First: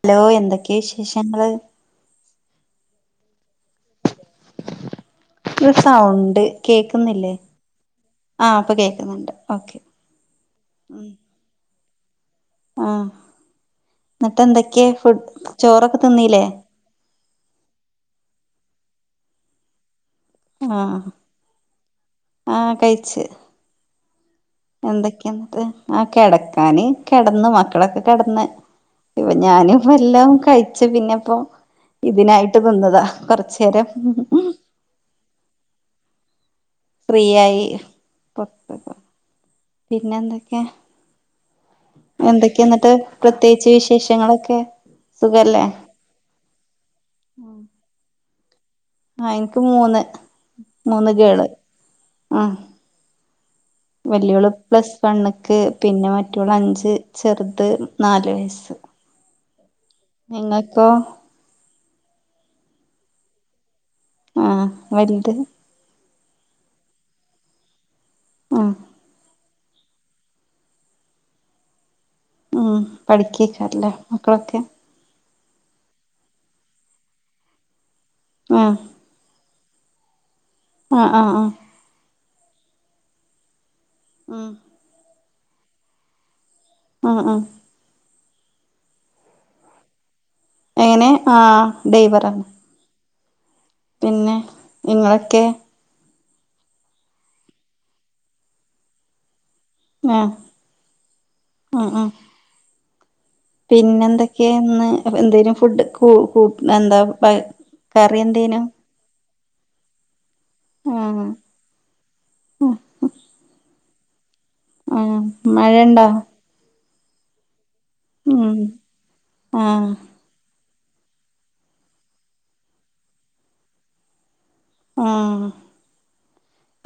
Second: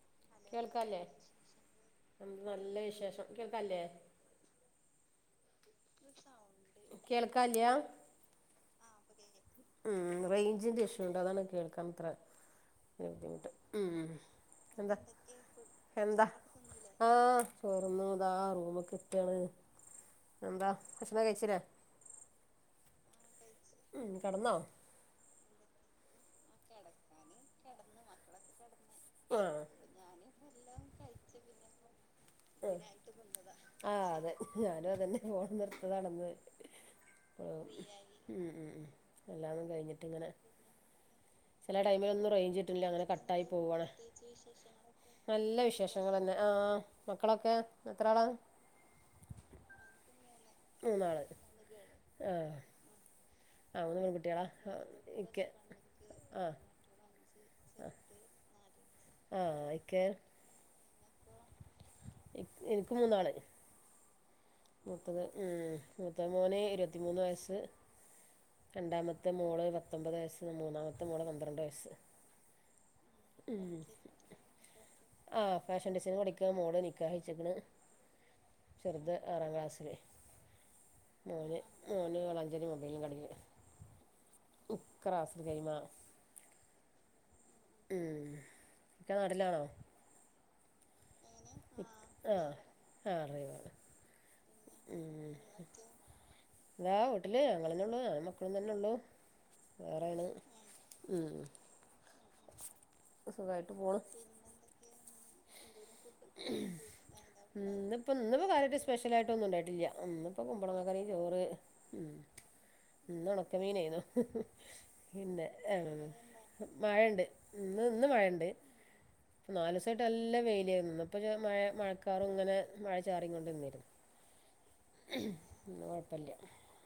Hello എന്തൊക്കെയാ കേൾക്കാല്ലേ വിശേഷങ്ങള് എന്ത് നല്ല വിശേഷം കേൾക്കല്ലേ ഒരു സൗണ്ട് കേൾക്ക്ന്നില്ലേ ആ അപ്പം കേൾക്കുന്നുണ്ട് ഓക്കെ ഉം റേഞ്ചിന്റെ ഇഷ്യൂ ഉണ്ട് അതാണ് കേൾക്കാൻ [inaudible] ആഹ് ബുദ്ധിമുട്ട് മ്മ് എന്നിട്ട് എന്തൊക്കെയ എന്താ ഫുഡ് ചോറൊക്കെ എന്താ തിന്നീല്ലേ ഓ ചോറന്നു താ റൂമക്കെ എത്തിയാണ് ആ ആ കഴിച്ച് ഉം കെടന്നോ എന്തൊക്കെയ എന്നിട്ട് ആ കിടക്കാന് കിടന്ന് മക്കളൊക്കെ കിടന്ന് ഇപ്പ ആഹ് ഞാനി ഇപ്പോ എല്ലാം കഴിച്ച പിന്നെ ഇപ്പൊ ഇതിനായിട്ട് ആഹ് കൊന്നതാ കൊറച്ചേരം ആഹ് അതെ [inaudible] ഉം ഫ്രീയായി ഉം ഉം [unintelligible] പിന്നെ എന്തൊക്കെ ചില ടൈമിൽ ഒന്നും [unintelligible] എന്നിട്ട് പ്രത്യേകിച്ച് വിശേഷങ്ങളൊക്കെ നല്ല സുഖല്ലേ വിശേഷങ്ങൾ തന്നെ ആ മക്കളൊക്കെ എത്ര ആളാ ആ എനിക്ക് മൂന്ന്- മൂന്ന് മൂന്നാൾ ഗേള് ആ മ് ആ മൂന്ന് വലിയോള് പെൺകുട്ടികളാണ് പ്ലസ് ഇക്ക വണ്ണ്ക്ക്- പിന്നെ ആ മറ്റോള് അഞ്ച് ചെറുത് റുത് നാല് വയസ്സ് ആ ഇക്ക നിങ്ങൾക്കോ എനിക്ക് മൂന്നാണ് ആഹ വലുത് മൂത്ത മോന് ഇരുപത്തിമൂന്ന് വയസ്സ് ആഹ് രണ്ടാമത്തെ മോള് പത്തൊമ്പത് വയസ് മൂന്നാമത്തെ മോള് പന്ത്രണ്ട് വയസ്സ് ഉം പഠിക്കേക്കാരല്ലേ മക്കളൊക്കെ ആ ഫാഷൻ ഡിസൈന് പഠിക്കാ മോള് നിക്കാഹ് കഴിച്ച്ക്ക്ണ് ആ ഇത്രാ ക്ലാസ്സില് ആഹ് മോന് മോന് ഞ്ചര മൊബൈും കടിക്ക ഉം മ് ക്ക്‌റ് ഗാസ് ഗെയിം ആ ആ ആ മ് ക്കാ നാട്ടിലാണോ എങ്ങനെ ആഹ ആ ഡൈവറാണ് ആ ഡ്രൈവറാണ് പിന്നെ നിങ്ങളൊക്കെ ന്താ വീട്ടില് ങ്ങള്ന്നെ ഉള്ള് ഞാ മക്കളും തന്നെ ഉള്ള് വേറെണ് ആഹ് ഉം സുഖായിട്ട് പോണ് പിന്നെ എന്തൊക്കെയന്ന് എന്തെലും ഫുഡ് കു കു എന്താ ഇപ്പം കറി ഇന്ന് എന്തേനു കാര്യമായിട്ട സ്പെഷ്യലയിട്ടൊന്നും ഉണ്ടായിട്ടില്ല മ് ആഹ ഉ ഇന്ന് ഉണക്കമീനായിരുന്നു ആഹ മഴ ഉണ്ടാ മഴയ്ണ്ട് ഇന്ന് ഇന്ന് മഴയ്ണ്ട് ഇപ്പോൾ ആഹ് നാല്സയിട്ട് നല്ല വെയിലായിരുന്നു ന്ന് ഇപ്പഴ്‌ മഴ മഴക്കാറ് ഇങ്ങനെ മഴ ചാറി കൊണ്ട് ന്നിട്ട് ആ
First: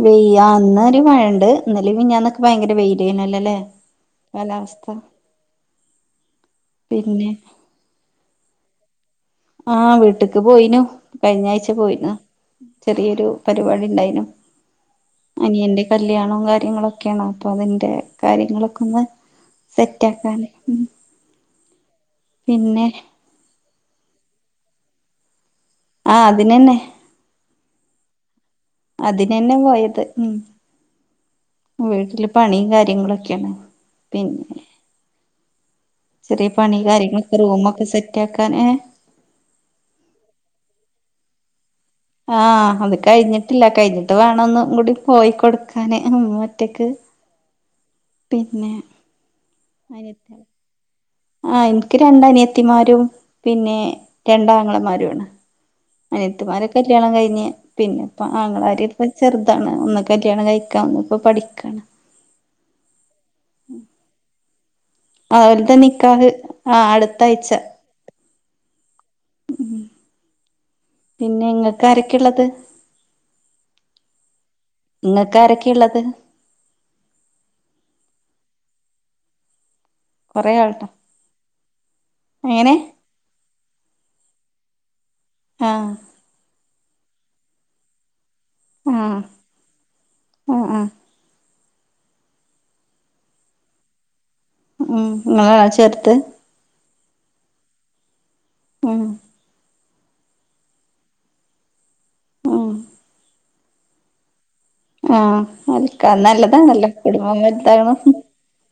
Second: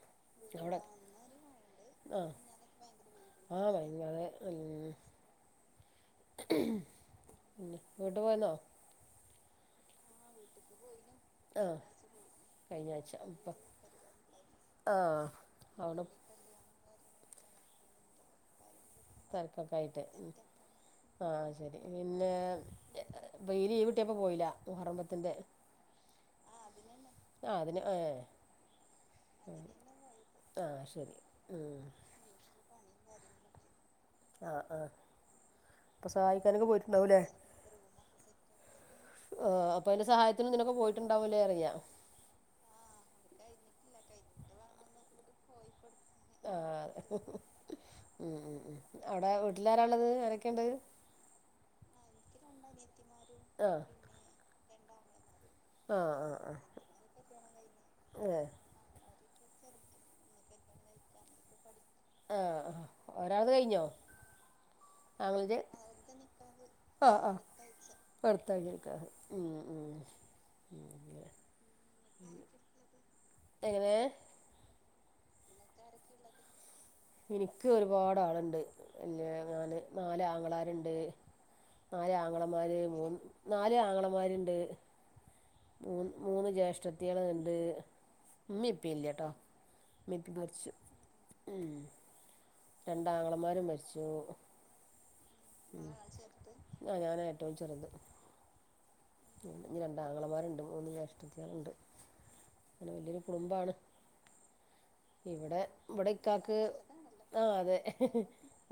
വെയ്യ അവിടെ അന്നര് വഴണ്ട് ല്ലെ ആ മെഞ്ഞാന്ന്ക്കെ ഭയങ്കര വെയില് തന്നേഅല്ലലെ ആ ഭയങ്കര കാലാവസ്ഥ ട്ട് പിന്നെ പോയന്നോ ആഹ വീട്ടക്ക് പോയിനു കഴിഞ്ഞ ആഴ്ച ആ പോയിന്ന കഴിഞ്ഞ ആഴ്ച ചെറിയൊരു ഇപ്പം പരിപാടി ഉണ്ടായിനു അനിയന്റെ അവിടെ കല്യാണവും കാര്യങ്ങളൊക്കെയാണ് അപ്പൊ അതിന്റെ കാര്യങ്ങളൊ സെറ്റാക്കാലെ ആഹ ശരി പിന്നെ ബെയില് ഈവ് കിട്ടിയപ്പ പോയില്ല മുഹറം ബത്തിന്റെ ആഹ അതിനെന്നെ അതിന് ഏ അതിനന്നെ പോയത് മ് ആ ശരി ഉം വീട്ടില് പണിയും കാര് എങ്ങളൊക്കെയാണ് പിന്നെ ആ ആ അപ്പൊ ചെറിയ സഹായിക്കാനൊക്കെ പണി പോയിട്ടുണ്ടാവൂല്ലേ കാര്യങ്ങളൊക്കെ റൂമൊക്കെ സെറ്റ് ആക്കാന് ആ അപ്പൊ അയിന്റെ സഹായത്തിന് നിനൊക്കെ പോയിട്ടുണ്ടാവുംല്ലേ അറിയാ ആഹ അത് കഴിഞ്ഞിട്ടില്ല കഴിഞ്ഞിട്ട് വേണം ഒന്നും കൂടി പോയിക്കൊടുക്ക അനെ ഹ് ആ മറ്റയ്ക്ക് ഉം ഉ ഉ അവിടെ വീട്ടിലാര ഉള്ളത് അരൊക്കെയണ്ട് ആഹ എനിക്ക് രണ്ട അനിയത്തിമാരും ആ പിന്നെ രണ്ടാങ്ങളമാരുംണ് ആ ആ ആ അനിയത്തിമാരോക്കെ കല്യാണം കഴിഞ്ഞ് പിന്നെ ഇപ്പ ഏ ആങ്ങളാര് ഇപ്പ ചെറുതാണ് ഒന്നൊക്കെ കല്യാണം കഴിക്കാൻ ഇപ്പൊ പഠിക്കണ് ആഹ ആ ഒരാത് കഴിഞ്ഞോ ആങ്ങളത് അവലത നിക്കാഹ ആഹ ആ അടുത്ത ആ ആഴ്ച പുറത്താക്കിയെടുക്കാം ഉം ഉ മ് ഉം ഉം പിന്നെ ഇങ്ങക്ക് ആരൊക്കെള്ളത് എങ്ങനെ നിങ്ങക്ക്‌ ആരൊക്കെയ ഇള്ളത് എനിക്ക് ഒരുപാട് ആള്ണ്ട് അല്ല ഞാന് നാല് കൊറേ ആൾണ്ടോ ആങ്ങളാര്ണ്ട് നാല് എങ്ങനെ ആങ്ങളമാര് മൂ നാല് ആങ്ങളമാര്ണ്ട് ആഹ് മൂ മൂന്ന് ജ്യേഷ്ഠതിയേള്ണ്ട് ആഹ് മ്മിംപ്പില്ലട്ടോ മ്മിംപ്പിം ആഹ് മരിച്ചു ആഹ് രണ്ടാങ്ങളമാരും മരിച്ചു ഉം ഇങ്ങളാ ചേർത് ആ ഞാന ഏറ്റവും ചെറുത് ഉം ഇനി രണ്ടാങ്ങളമാരുണ്ട് മൂന്ന് ജേഷ്ടത്തിയാളുണ്ട് ഉം അങ്ങനെ വലിയൊരു കുടുംബാണ് ആ അതൊക്ക ഇവിടെ ഇക്കാക്ക് നല്ലതാണല്ലോ കുടുംബം ആ വല് അതെ താവ് ണേ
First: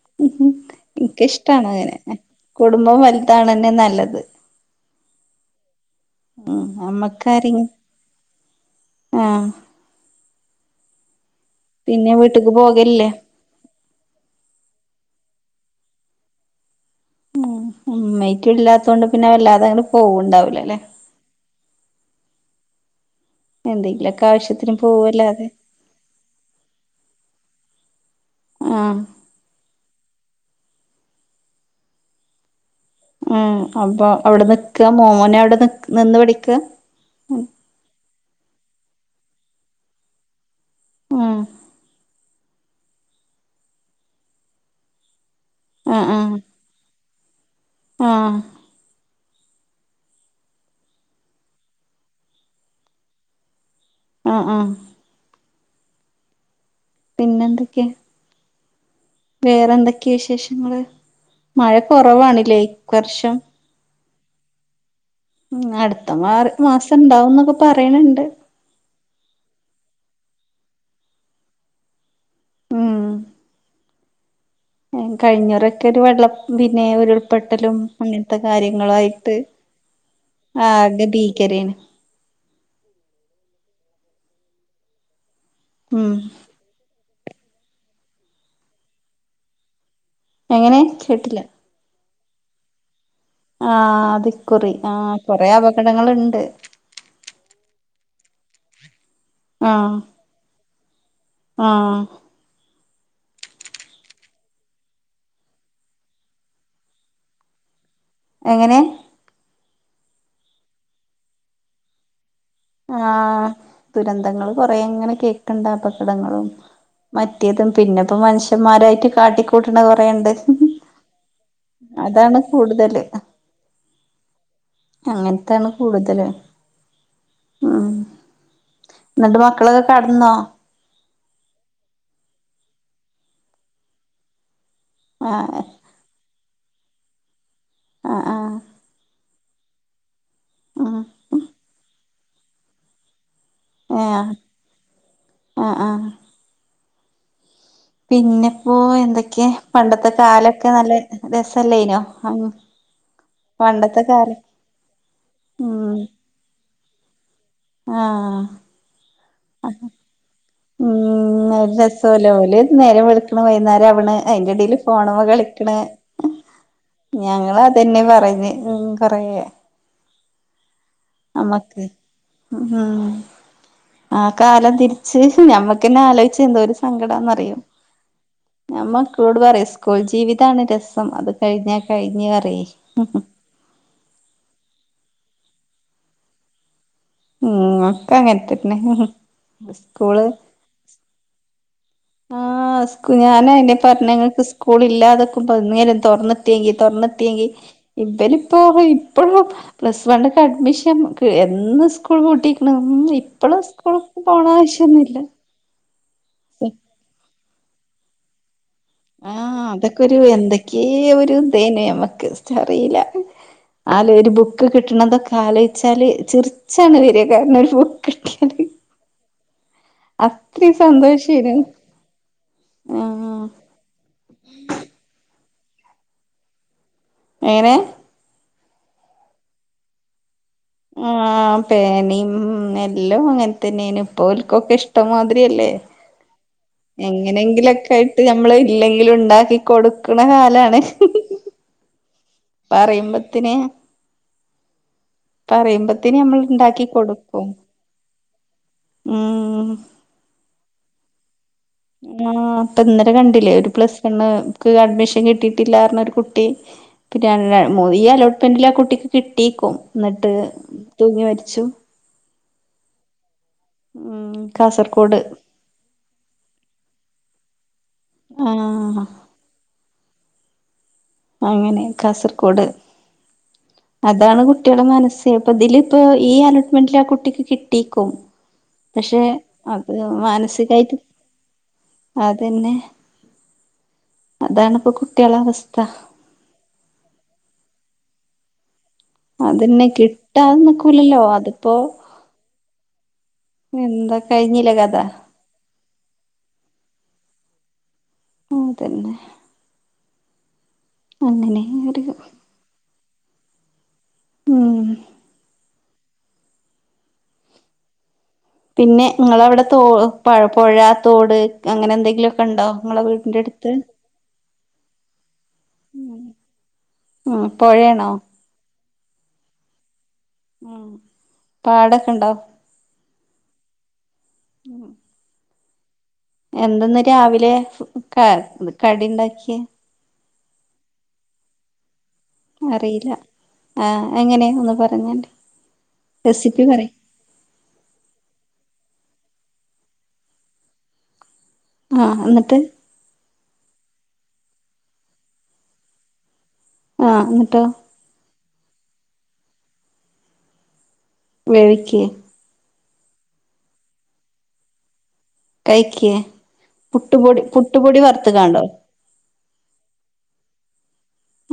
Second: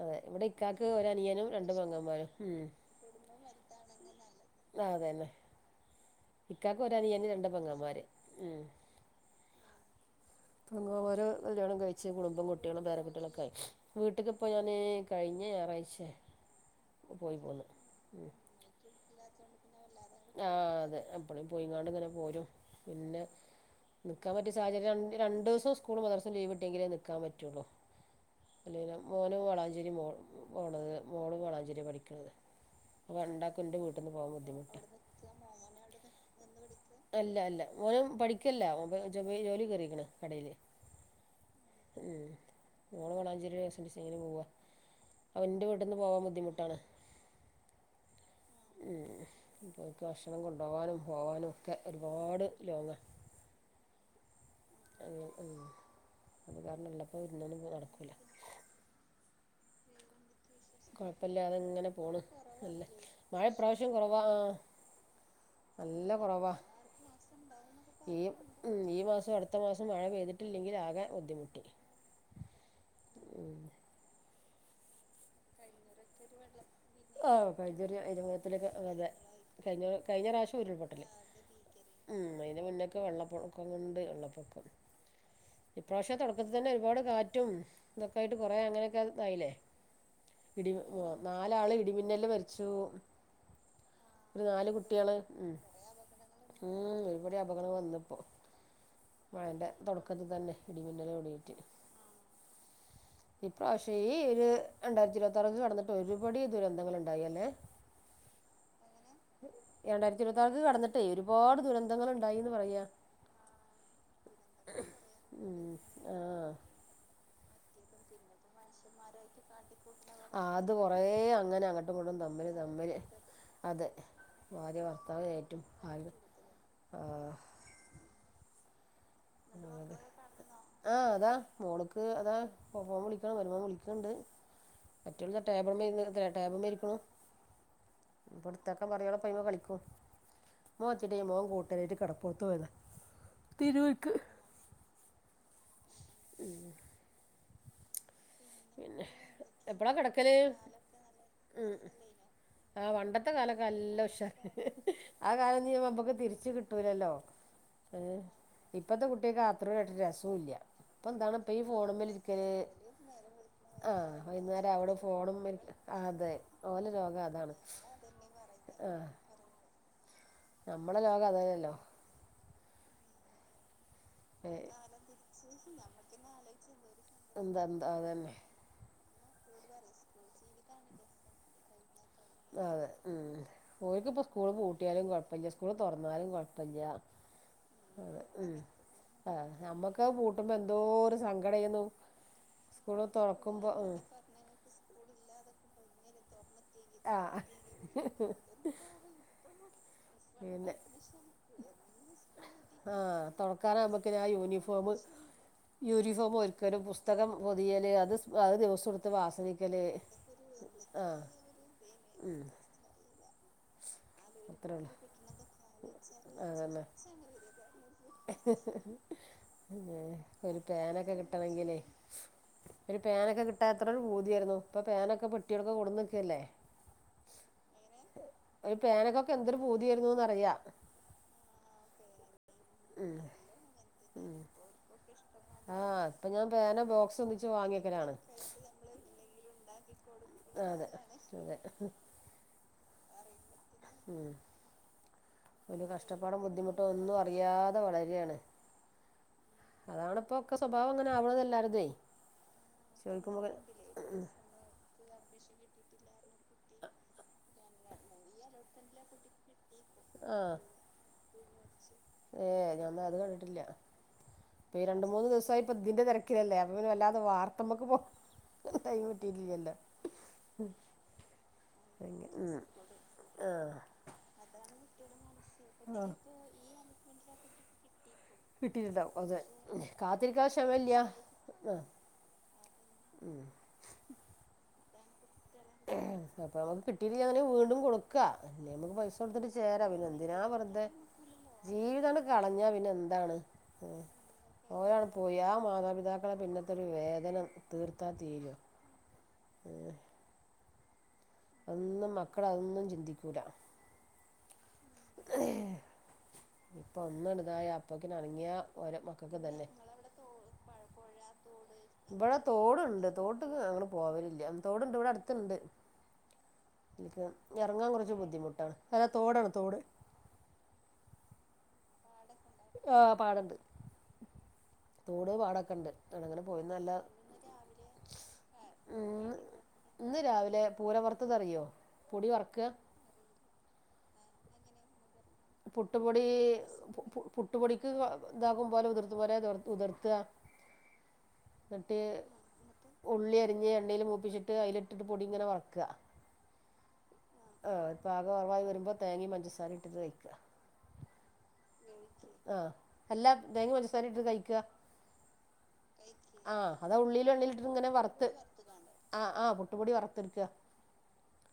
അതെ ഇവിടെ ഉം ഇക്കാക്ക് ഇന്ക്ക് ഒരനിയനും ഇഷ്ടാണ് രണ്ട് അങ്ങനെ പെങ്ങന്മാരും ഉം കുടുംബം വലുതാകണതന്നെ നല്ലത് അതെ അതന്നെ ഉം ഇക്കാക്ക് ഒരനിയന് രണ്ട് നമ്മക്കാരിം പെങ്ങന്മാര് ഉം ആ ഞങ്ങ ഓരോ കല്യാണം പിന്നെ കഴിച്ച് കുടുംബം വീട്ട്ക്ക് കുട്ടികളും പേര പോകലില്ലേ കുട്ടികളൊക്കായി വീട്ട്ക്ക്പ്പോ ഞാന് കഴിഞ്ഞ ഞാറായ്ച്ചേ ഉം ഉമ്മയ്റ്റു ഇല്ലാത്തോണ്ട് പിന്നെ വല്ലാതങ്ങ്ട് പോവുണ്ടാവൂലല്ലേ പോയിങ്ങാണ്ട്ങ്ങനെ പോരും പിന്നെ നിക്കാൻ പറ്റിയ എന്തെങ്കിലൊക്കാവശ്യത്തിന് സാഹചര്യം പോവൻ രണ്ട് രണ്ടൂസം ഉസ്കൂളും മദ്റസേം ലീവിട്ടിയെങ്കിലേ നിക്കാൻ പറ്റു ഒള്ളൂ അല്ലേ ആഹ് ഞാൻ മോനും വളാഞ്ചേരി മോൾ പോണത് മോളും വളാഞ്ചേരിയാ പഠിക്ക്ണത് ഉം അപ്പൊ അവിടെ നിക്കാ മോനവിടെ നിക്ക് നിന്ന് പഠിക്കാ അല്ല അല്ല ഓനും പഠിക്ക്അല്ല ഓൻ ബേ ജൊബേ ജോലീ കേറിയേക്കണ് കടേല് ആഹ് ഉം മോള് വളാഞ്ചേരി ഫാഷൻ ഡിസൈനിങ്ങിന് പോവാ അപ്പോ ൻ്റെ വീട്ടീന്ന് ആഹ് പോവാൻ ആഹ് ബുദ്ധിമുട്ടാണ് ആഹ് അപ്പോര്ക്ക് ഭക്ഷണം കൊണ്ടോവാനും പോവാനും ഒക്കെ ഒരുപാട് ലോങ്ങാ ആഹ് ആഹ് അങ്ങനെ ഉം അത് കാരണം ഇള്ളപ്പോ വിരുന്നൊന്നും പോ പിന്നെന്തൊക്കെയാ നടക്കൂല വേറെന്തൊക്കെയാ വിശേഷം കൊഴപ്പല്ല്യാതിങ്ങനെ പോണ് അല്ലെ ഇപ്രാവശ്യം മഴ ഇപ്രാവശ്യം കൊറവാ ആഹ് ഉം അടുത്ത മാർ മാസണ്ടാവുംന്നൊക്കെ പറയണ് ഈ ണ്ട് ഉം ഈ മാസം അടുത്ത മാസം മഴ പെയ്തിട്ടില്ലെങ്കിലാകെ ബുദ്ധിമുട്ടി ഉം കഴിഞ്ഞോറൊക്കെ ഒരു വെള്ളം പിന്നെ ആ ഉരുൾപൊട്ടലും കഴിഞ്ഞൊരു അങ്ങനത്തെ ഇരുപത്തിലൊക്കെ കാര്യങ്ങളു അതെ ആയിട്ട് കഴിഞ്ഞ കഴിഞ്ഞ റാശം ഉരുൾപൊട്ടല് ഉം അയിന് മുന്നേക്കെ വെള്ളപ്പൊൺ ക്കം കൊണ്ട് വെള്ളപ്പൊക്കം ഉം ഇപ്രാവശ്യം തൊടക്കത്തി തന്നെ ഒരുപാട് കാ റ്റും ഇതൊക്കായിട്ട് കൊറേ അങ്ങനൊക്കെതായില്ലേ ഇടിം എങ്ങനെ ആ കേട്ടില്ല നാലാള് മിന്നലില് മരിച്ചു ആഹ് ഒരു അതിക്കുറി നാല് കുട്ടികള് ആഹ് കൊറേ ഉം അപകടങ്ങള്ണ്ട് ഉം ഒരുപാട് അപകടങ്ങൾ വന്നിപ്പോ മഴൻ്റെ ആഹ് തൊടക്കത്തിത്തന്നെ ഇടിമിന്നലോടീറ്റ് ആഹ് ഇപാവശ്യം ഈ ഒരു രണ്ടായിരത്തി ഇരുവത്താറ്ക്ക് കടന്നിട്ട് ഒരുപടി ദുരന്തങ്ങള്ണ്ടായി അല്ലേ എങ്ങനെ രണ്ടായിരത്തി ഇരുപത്താറ്ക്ക് കടന്നിട്ടേ ഒരുപാട് ദുരന്തങ്ങള് ആ ദുരന്തങ്ങള് കൊറേയിങ്ങനെ കേക്ക്ണ്ട് ഉം, ആ അപകടങ്ങളും പ റ്റിയതും പിന്നെപ്പ മനുഷ്യന്മാരായിട്ട് കാട്ടിക്കൂട്ട്ണ കൊറേയിണ്ട് ആ അത് കുറേ അങ്ങനെ അങ്ങട്ടും ഇങ്ങട്ടും തമ്മില് തമ്മില് അതെ ഭാ ര്യ ഭർത്താവിനേയിറ്റും അങ്ങനത്താണ് ആയുധം കൂടുതല് ആ ഇന്നട്ട് മക്കളൊക്കെ കെടന്നോ ആഹ് അതാ മോള്ക്ക് അതാ ഫോൺ വിളിക്ക്ണ് മരുമോൻ വിളിക്ക്ണ്ട് മറ്റുള്ളത് ആഹ് ടേബിളുമ്മ ഇരുന്ന് ദേ ടേബുമ്മ ഇരിക്ക്ണു ആഹ് ആഹ് ഇപ്പെടുത്തേക്കാൻ പറയണം [unintelligible] കളിക്കും മോ ഉം എത്തീടില്ല മോൻ കൂട്ടരേയിട്ട് കടപ്പൊറത്ത് പോയതാ തീ ഏയാ ആഹ ആഹ [inaudible] പിന്നെപ്പോ പിന്നെ എന്തൊക്കേ എപ്പളാ പണ്ടത്തെ കിടക്കല് കാലൊക്കെ നല്ല രസല്ലേയിനോ അങ്ങ് ആഹ് പണ്ടത്തെ കാലൊക്കെ നല്ല ഉഷാറാ ആ കാലംനീ ഉം നമ്പക്ക് തിരിച്ച് കിട്ടൂലല്ലോ? ഏഹ് ആഹ് ഇപ്പത്തെ കുട്ടികക്കാത്ര രട് രസൂല്ല്യ. ഉം ഒര് രസൂല്ല ഓല് നേരം വെള്ക്ക്ണ വ ആഹ് വൈന്നേരവടെ ഫോണുമ്മെൽ കളിക്കണ് അതെ ഓലെ ലോകതാണ്. ഞങ്ങള് അതന്നെ പറഞ്ഞ് ഉം കറങ്ങുക നമ്മള ലോകതല്ലല്ലോ? ഉം ആ ഏഹ് കാലം തിരിച്ച് ഞമ്മക്കന്നെ ആലോയിച്ച എന്തോരു സങ്കടാന്നറിയോ? എന്താ എന്താ അതന്നെ ഞാമ്മക്കളോട് പറയും സ്കൂൾ ജീവിതാണ് രസം. അത് കഴിഞ്ഞാ കഴിഞ്ഞ് പറയേ അതെ ഉ ഇ പംസ്കൂള് പൂട്ടിയാലും കുഴപ്പമില്ല സ്കൂള് തുറന്നാലും കുഴപ്പമില്ല. ഉം ഒക്കെ അതെ ഉ അങ്ങനെത്തന്നെ ആഹ നമ്മുക്ക് സ്കൂള് പൂട്ടുമ്പോ എന്തോ ഒരു സങ്കടയന്ന്. ആഹ് സ് ഞാന അന്റെ ഉം പറഞ്ഞോക്ക് സ്കൂള് ഇല്ലാതക്കുമ്പരം തുറന്നി തുറന്നിട്ടെങ്കിൽ ആഹ് തുറന്നിട്ടെങ്കിൽ ഇവളിപ്പോ പ്ലസ് വൺ പിന്നെ അഡ്മിഷൻ എ എന്ന് സ്കൂൾ പൂട്ടിക്കണ് ആഹ് ഇപ്പളും സ്കൂൾ തുറക്കാനാകുമ്പോക്കിന് ആ പോണ യൂണിഫോമ് ആവശ്യംഒന്നുമില്ല. യൂണിഫോം ഒരുരിക്കലും. പുസ്തകം പൊതിയൽ. അത് അത് ദിവസ ആഹ അതൊക്കെരു എന്തൊക്കെയ ആഹ് ഒരു ഇന്തേനു മ്മക്ക് അറിയില്ല. ആല് ഒരു ബുക്ക് അത്രേ ഉള്ളൂ കിട്ടണതൊക്കെ ആലോചിച്ചാല്. അതന്നെ ചിറിച്ചാണ് വരിക കാരണം ഒരു ബുക്ക് കിട്ടിയാല്. പിന്നെ ഒരു അത്രയും പാനൊക്കെ സന്തോഷേനു കിട്ടണെങ്കിലേ. ഒരു പേനൊക്കെ ആഹ് കിട്ടാത്തത്ര ഒരു പൂതിയായിരുന്നു. ഇപ്പൊ പേനൊക്കെ പെട്ടിയൊക്കെ കൊടുന്ന്ക്കല്ലേ? എങ്ങനെ പേനകൊക്കെ എന്തൊരു പൂതിയായിരുന്നുന്ന്റിയാം. ആ പേന എല്ലാം അങ്ങനെ തന്നെയന ഇപ്പോക്കൊക്കെ ഇഷ്ടമാ ആഹ ഇപഞൻ എങ്ങനെങ്കിലൊക്കെ ആയിട്ട് നമ്മള് ഇല്ലെങ്കിലും ഉണ്ടാക്കി കൊടു അതെ അതെ പറയുമ്പത്തിനേ ഉം ഒരു പറയുമ്പത്തിന് നമ്മൾ കഷ്ടപ്പാടും ബുദ്ധിമുട്ടും ഉണ്ടാക്കി ഒന്നും കൊടുക്കും അറിയാതെ വളരയാണ്. ഉം അതാണപ്പോ ഒക്കെ സ്വഭാവം അങ്ങനെ ആവണത്എല്ലാരും. ആ അപ്പ ഇന്നലോ കണ്ടില്ലേ ഒരു പ്ലസ് കണ് അഡ്മഷൻ ക്ഷൻ കിട്ടിയിട്ടില്ലാര ഒരു കുട്ടി പിന്നെ ഈ അലോട്ട്മെന്റിൽ ആ കുട്ടിക്ക് കിട്ടീക്കും എന്നിട്ട് തൂങ്ങി മരിച്ചു. ഏ് ഞാാ അത് കി ഉം ഈ രണ്ട് കാസർഗോഡ് മൂന്ന് ദിവസ ഇതിന്റെ തിരക്കിലല്ലേ അപ വല്ലാതെ വ നമ്മുക്ക് പോ തൈമ് ആഹ് കിട്ടിട്ടില്ലല്ലോ? അങ്ങനെ കാസർഗോഡ് ആഹ് അതാണ് കുട്ടികളുടെ മനസ്സ് അപ്പ ഇതില ഇപ്പ ഈ അലോട്ട്മെന്റൽ ആ കുട്ടിക്ക് കിട്ടീക്കും. കട്ടിട്ടണ്ടാവും അത് കാത്തിരിക്കാ മാനസികായിട്ട് മല്ലയാ. അതന്നെ അതാണ്പ്പോ കുട്ടികളോ അവസ്ഥ അപ്പൊ നമുക്ക് കിട്ടിയിട്ടല ഇടകിൽ വീണ്ടും കൊടുക്കാ. അതന്നെ കിട്ടാത നക്കൂലല്ലോ? ജീവിതമാണ് കളഞ്ഞാ പിന്നെ എന്താണ്. എന്താ കഴിഞ്ഞില്ലേ കഥ ഓരാണ് പോയി ആ മാതാപിത ഇതാക്കളെ പിന്ത്തെൊരു വേദന തീർത്താ തീരെ അതന്നെ അങ്ങനെ ഒരു അതൊന്നും മക്കള അതൊന്നും ചിന്തിക്കൂല ഉം ഇപ്പൊ ഒന്നാണ്തായ അപ്പക്ക് പിന്നെ നിങ്ങളവിടെ തോ പുഴ തോട് അങ്ങനെ എന്തെങ്കിലു. മൊക്കെ ഉണ്ടോ നിങ്ങ തോട്ട്ക്ക് ങ്ങള് പോവലില്ല തോടുണ്ട് ഇവിടെ അടുത്തിണ്ട് ഉം എക്ക് ഇറങ്ങാൻ പൊഴയാണോ കുറച്ച് ബുദ്ധിമുട്ടാണ് അല്ല തോടാണ് തോട് ഉം പാടൊക്കെ ഉണ്ടാ ആ പാടണ്ട് ഉം തോട് പാടക്കെണ്ട് എന്തെന്ന് രാവിലെ ഉം കടിണ്ടാക്കിയ ഇന്ന് രാവിലെ പൂരം വറത്തതറിയോ പൊടി വറക്ക്ക ആ എങ്ങനെയ ഒന്ന് പറഞ്ഞെ പുട്ടുപൊടി പുട്ടുപൊടിക്ക് ഇതാകും പോലെതിർ അതുപോലെതിർ ഉതിർത്തുക എന്നിട്ട് ആഹ് എന്നിട്ട് ഉള്ളി അരിഞ്ഞ് എണ്ണക്ക് ച്ചിട്ട് അതിലിട്ട് പൊടി ങ്ങനെ വറക്കുക ആഹ് എന്നിട്ടോ പാകർവായി വരുമ്പോ തേങ്ങെം പഞ്ചസാരെം ഇട്ടിട്ട് കയ്ക്ക വെവിക്ക്യെ അല്ലാ തേങ്ങ പഞ്ചസാരിട്ട് കഴിക്ക്യ കഴിക്കേ ആ അതാ ഉള്ളിലും പുട്ടുപൊടി ഏണ്ണിലുംട്ട് ങ്ങനെ പുട്ടുപൊടി വറ്ത്ത് വറുത്തുകാണ്ടോ ആ ആ പുട്ടുപൊടി വറ് ത്ത് ക്ക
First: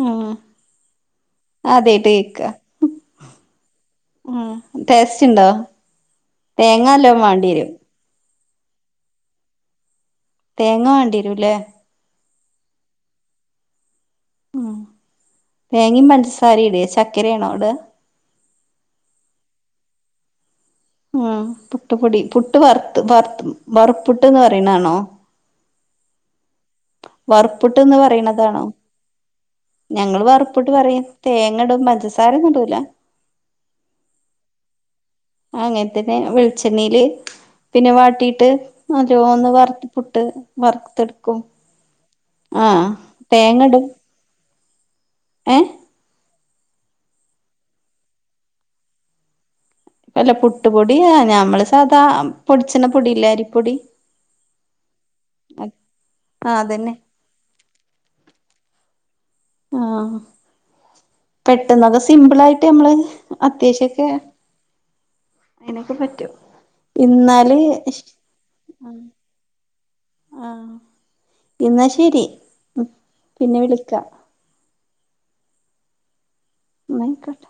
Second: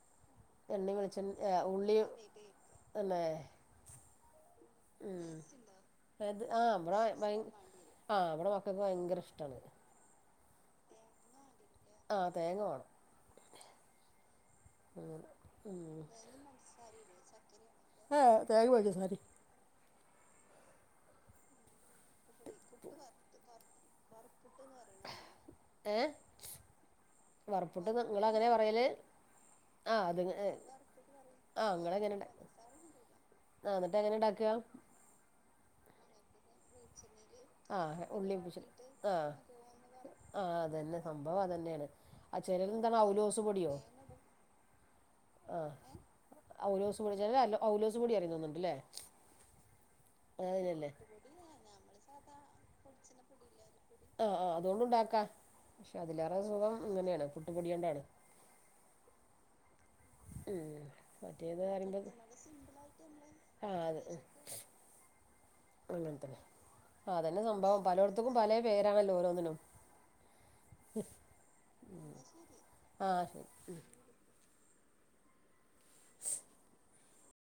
ആഹ് ആദ്യായിട്ട് കേക്കാ [inaudible] ആഹ് ടേസ്റ്റ് ണ്ടോ തേങ്ങ നല്ലോം വാണ്ടിരും ആ ഇവെടെ മക്കക്ക് ഭയങ്കര ഇഷ്ടാണ് തേങ്ങ വാണ്ടിരൂല്ലേ ആ തേങ്ങ വാണം ഉം അങ്ങനെ ഉം തേങ്ങേം പഞ്ചാസാരേംട്യ ശക്കരയാണോവ്ട ആ തേങം പഞ്ചസാരിം ഉം പുട്ടുപൊടി പുട്ട് വറുത്ത് വറുത്ത് വറപ്പുട്ട്ന്ന് പറിണാണോ ഏ വറപ്പുട്ട്ന്ന് പറയ്ണതാണോ ആഹ് അത് ഞങ്ങള് വറുപ്പുട്ട് പറയും തേങ്ങ ടും പഞ്ചസാര ന്നും ടൂല അ ന്നിട്ട് എങ്ങനെ ണ്ടാക്കാ അങ്ങൻത്തന്നെ വെള്ച്ചെണ്ണേല് പിന്നെ ആഹ് ഉള്ളിം വാട്ടീട്ട് ആഹ് ഓരോന്ന് വറുത്തിപ്പുട്ട് വറ്ത്തെട്ക്കും അ ചെലത് ന്താണ് ഔലോസ് പൊടിയോ ഏ ആഹ് ഔലോസ് പൊടി ചെലര് ഔല ഔലോസൊടി റിം തോന്നുന്നുണ്ട്ല്ലേ പ്പല്ല പുട്ടുപൊടി ഞമ്മള് സാദാ പൊട്ച്ച്ണ പൊടില്ലേ അരിപ്പൊടി ആ ആ അതൊണ്ടും ണ്ടാക്കാ പക്ഷെ അതിലേറെ ആഹ് സുഖം അതന്നെ ഇങ്ങനെയാണ് പുട്ടുപൊടിയണ്ടാണ് ആ മറ്റേത് പെട്ടെന്നത് പറയുമ്പത് സിമ്പ്ളായിട്ടമ്മള് അത്യാവശ്യക്കെ അങ്ങൻ തന്നെ പ്പ അതന്നെ ഇന്നാല് സംഭവം പലോട്ത്ത്ക്കും പലെ പേരാണല്ലോ ഓരോന്നിനും ആ ഇന്നാ ശരി ആഹ് ശരി പിന്നെ വിളിക്ക ന്നാ അയ്ക്കോട്ടെ